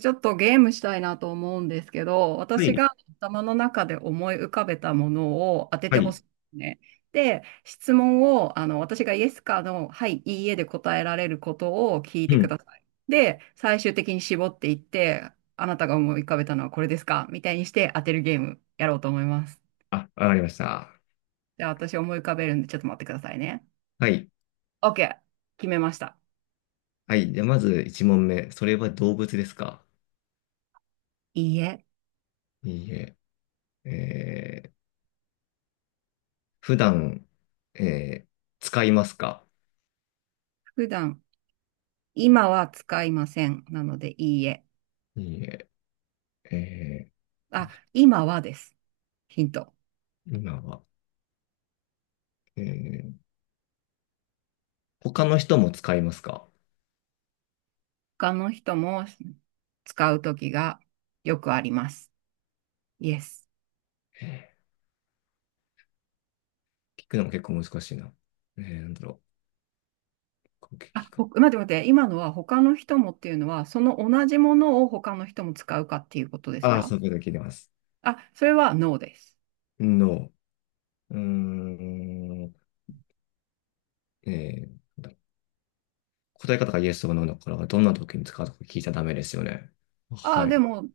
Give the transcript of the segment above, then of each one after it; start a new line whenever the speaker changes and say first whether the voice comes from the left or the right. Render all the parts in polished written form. right: ちょっとゲームしたいなと思うんですけど、
left: は
right: 私
left: い。
right: が頭の中で思い浮かべたものを当てて
left: は
right: ほ
left: い。
right: しいんですね。で、質問を、私がイエスかの、はい、いいえで答えられることを聞いて
left: う
right: く
left: ん。
right: ださい。で、最終的に絞っていって、あなたが思い浮かべたのはこれですかみたいにして当てるゲームやろうと思います。
left: あ、わかりました。
right: じゃあ私思い浮かべるんでちょっと待ってくださいね。
left: はい。
right: OK。決めました。
left: はい。じゃあ、まず1問目。それは動物ですか？
right: いいえ。
left: いいえ。えー、普段、えー、使いますか？
right: 普段、今は使いません。なので、いいえ。
left: いいえ。え
right: あ、今はです。ヒント。
left: 今は、えー、他の人も使いますか？
right: 他の人も使うときがよくあります。イエス。
left: え聞くのも結構難しいな。なんだろう。こう
right: あ、
left: 聞く。
right: 待って待って。今のは他の人もっていうのは、その同じものを他の人も使うかっていうことです
left: ああ、
right: か？
left: そういうこと聞いてます。
right: あ、それはノーです。
left: No。 うーん。なんだろう、答え方がイエスとかノーだから、どんな時に使うとか聞いちゃダメですよね。
right: あ、
left: はい。
right: で
left: う
right: も、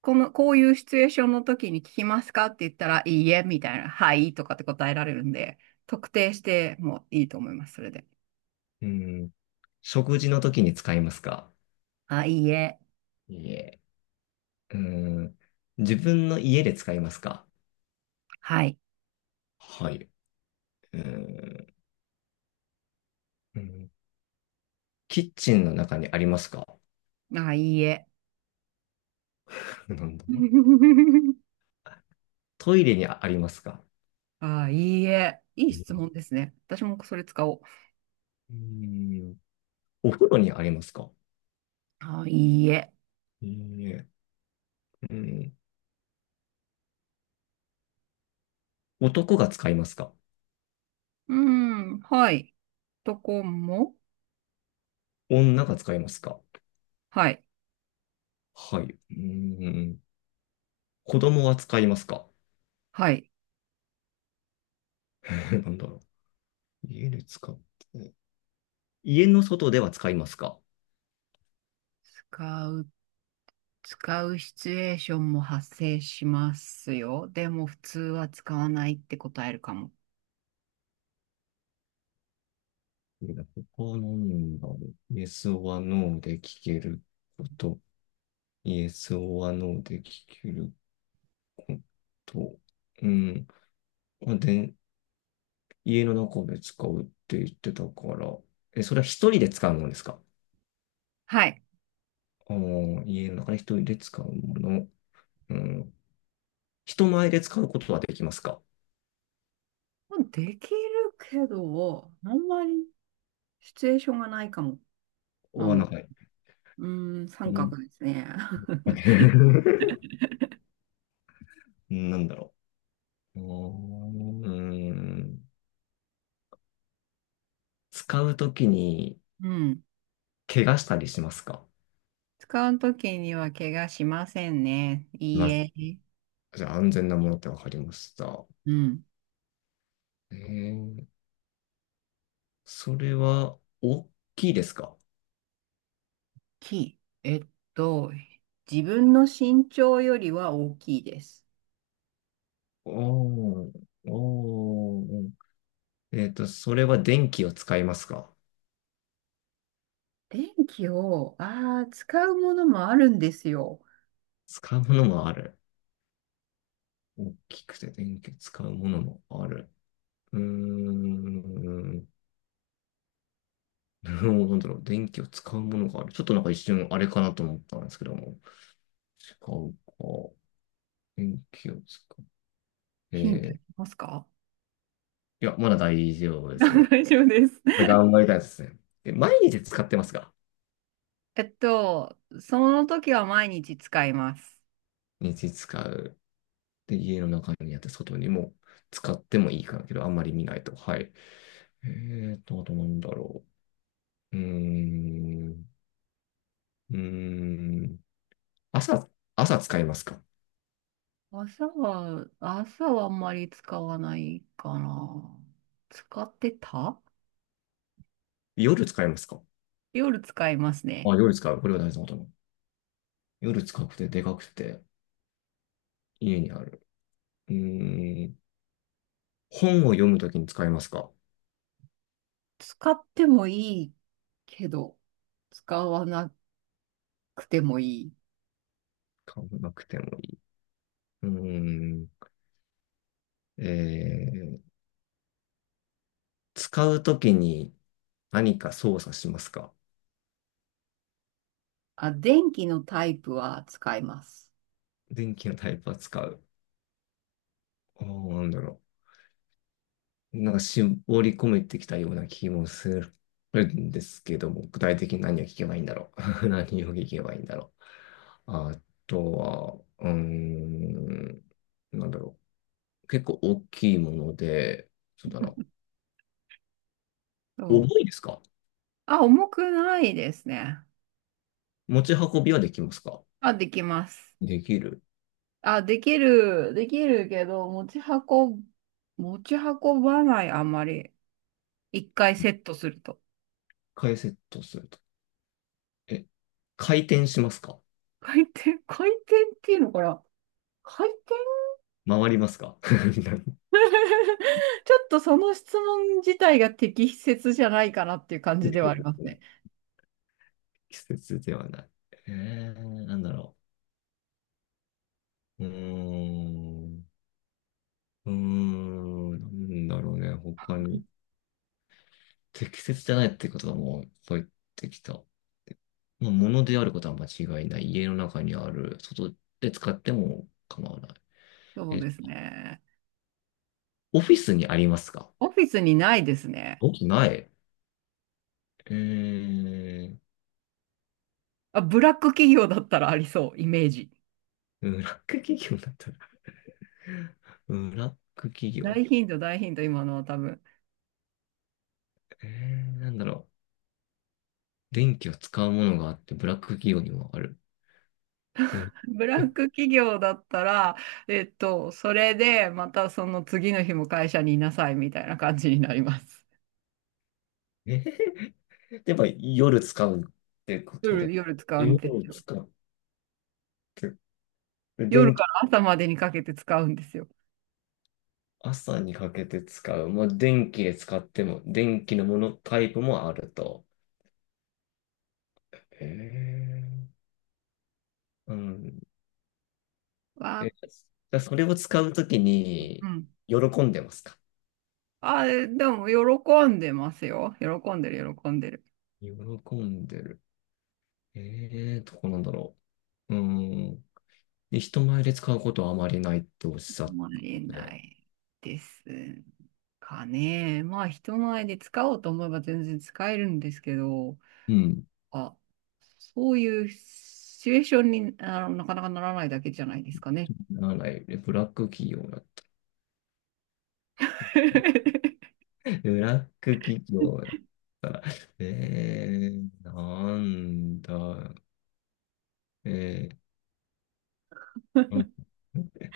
right: この、こういうシチュエーションの時に聞きますかって言ったら、いいえ、みたいな、はい、とかって答えられるんで、特定してもいいと思います、それで。
left: ーん。食事の時に使いますか？
right: あ、いいえ、
left: いえ。ううん。自分の家で使いますか？
right: はい。
left: はい。うーん、うん、キッチンの中にありますか？
right: あ、いいえ。
left: なんだ、 トイレにありますか？
right: あ、いいえ。いい質
left: う
right: 問ですね。私もそれ使おう。
left: ーん、お風呂にありますか？
right: あ、いいえ。
left: いいえ。うん、男が使いますか？
right: うん、はい。とこも、
left: 女が使いますか？
right: はい、
left: はい。うーん、子供は使いますか？
right: はい。
left: なんだろう、家で使って。家の外では使いますか？
right: 使う、使うシチュエーションも発生しますよ。でも、普通は使わないって答えるかも。
left: ここなんだ、バーで Yes or No で聞けること、Yes or No で聞けること、うん、まあ、で、家の中で使うって言ってたから、え、それは一人で使うものですか？
right: はい。
left: あー、家の中で一人で使うもの、うん、人前で使うことはできますか？
right: できるけど、あんまりシチュエーションがないかも。な
left: お、な
right: の、
left: んか、
right: うーん、
left: う
right: 三
left: ん、
right: 角ですね。
left: なんだろう。おー、うーん、使うときに
right: うん。
left: 怪我したりしますか？
right: 使うときには怪我しませんね。いいえ。
left: じゃあ、安全なものってわかりました。
right: うん。
left: えー、それは大きいですか？
right: きい。と、自分の身長よりは大きいです。
left: おー、おー、それは電気を使いますか？
right: 電気を、ああ、使うものもあるんですよ。
left: 使うものもある。大きくて電気を使うものもある。うーん、うん、なんだろう、電気を使うものがある。ちょっとなんか一瞬あれかなと思ったんですけども。使うか。電気を使う。
right: ヒントい
left: い
right: きますか？
left: や、まだ大丈夫です ね。
right: 大丈夫です。
left: 頑張りたいですね。毎日使ってますか？
right: その時は毎日使います。
left: 日使う。で、家の中にあって外にも使ってもいいからけど、あんまり見ないと。はい。えあとなんだろう。うーん。うーん。朝、朝使いますか？
right: 朝はあんまり使わないかな。使ってた。
left: 夜使いますか？
right: 夜使います
left: あ、
right: ね。
left: 夜使う。これは大事なことなの。夜使くてでかくて家にある。うーん。本を読むときに使いますか？
right: 使ってもいいけど、使わなくてもいい。
left: 買わなくてもいい。うーん。えー、使うときに何か操作しますか？
right: あ、電気のタイプは使います。
left: 電気のタイプは使う。ああ、なんだろ、なんか絞り込めてきたような気もするんですけども、具体的に何を聞けばいいんだろう。何を聞けばいいんだろう。あとは、うーん、なんだろう。結構大きいもので、そうだな。
right: そ
left: 重いで
right: う。
left: すか？
right: あ、重くないですね。
left: 持ち運びはできますか？
right: あ、できます。
left: できる。
right: あ、できる、できるけど、持ち運ぶ、持ち運ばない、あんまり。一回
left: 一
right: セットすると。
left: 回セットすると。え、回転しますか？
right: 回転っていうのかな？回転。
left: 回りますか？
right: ちょっとその質問自体が適切じゃないかなっていう感じではありますね。
left: 季節ではない。なんだろう。うーん。うーん、なんだろうね、他に。適切じゃないってことはもう入ってきた。まあ、物であることは間違いない。家の中にある。外で使っても構わない。
right: そう
left: え、
right: ですね。
left: オフィスにありますか？
right: オフィスにないですね。
left: おない。えー、
right: あ、ブラック企業だったらありそう、イメージ。
left: ブラック企業だったら。 ブラック企業
right: 大
left: だっ
right: ヒント、大ヒント、今のは多分。
left: た。なんだろう。電気を使うものがあって、ブラック企業にもある。うん、
right: ブラッ
left: え、
right: ク企業だったら、それで、またその次の日も会社にいなさいみたいな感じになります。
left: えー やっぱ夜使うってこと
right: 夜、
left: で。
right: 夜使うんです
left: 夜
right: よ。
left: 使う。つ
right: 夜
left: 電
right: か
left: 気、
right: ら朝までにかけて使うんですよ。
left: 朝にかけて使う。まあ、電気で使っても、電気のものタイプもあると。へえ。うん。
right: わ
left: え、
right: あ、
left: じゃあそれを使うとき
right: う
left: に、
right: ん。
left: 喜んでますか？
right: あ、えでも、喜んでますよ。喜んでる、喜んでる。
left: 喜んでる。ええ、どこなんだろう。うん。で、人前で使うことはあまりないっておっしゃっ
right: もらえ
left: た
right: な
left: ね。
right: いですかね。まあ、人前で使おうと思えば全然使えるんですけど、
left: うん。
right: あ、そういうシチュエーションになかなかならないだけじゃないですかね。
left: ならない。えブラック企業だ。ブラック企業だったら。ええ、なんだ。え、うん。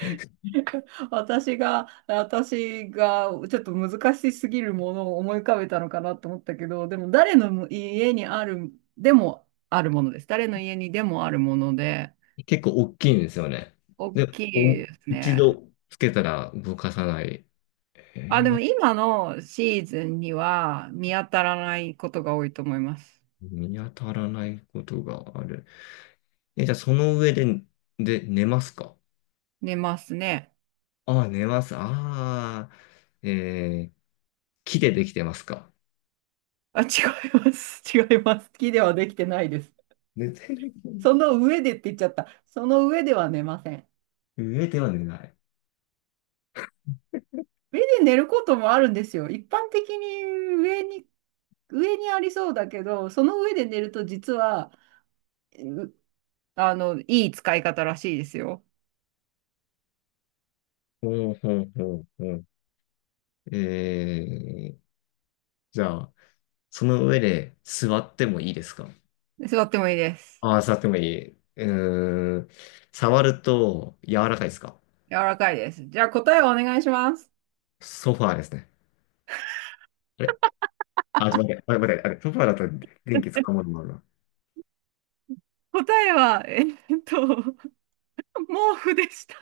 right: 私がちょっと難しすぎるものを思い浮かべたのかなと思ったけど、でも誰の家にある、でもあるものです。誰の家にでもあるもので、
left: 結構大きいんですよね。
right: 大
left: で、
right: きい
left: お、
right: です
left: 一
right: ね。
left: 度つけたら動かさない。
right: あ、で
left: な
right: も
left: んか
right: 今のシーズンには見当たらないことが多いと思います。
left: 見当たらないことがある。え、じゃあその上で、で、寝ますか？
right: 寝ますね。
left: ああ、寝ます。ああ、えー、木でできてますか？
right: あ、違います。違います。好きではできてないです。
left: 寝てる、
right: その上でって言っちゃった。その上では寝ません。
left: 上では寝ない。
right: 上で寝ることもあるんですよ。一般的に上にありそうだけど、その上で寝ると実は、うあの、いい使い方らしいですよ。
left: ほうほうほうほう。えー、じゃあ、その上で座ってもいいですか？
right: 座ってもいいです。
left: ああ、触ってもいい。うーん。触ると柔らかいですか？
right: 柔らかいです。じゃあ答えをお願いします。
left: ソファーですね。あれ、あ、ちょっと待って、あれ、待って、あれ、ソファーだと電気使うものもあるな。
right: 答えは、と、毛布でした。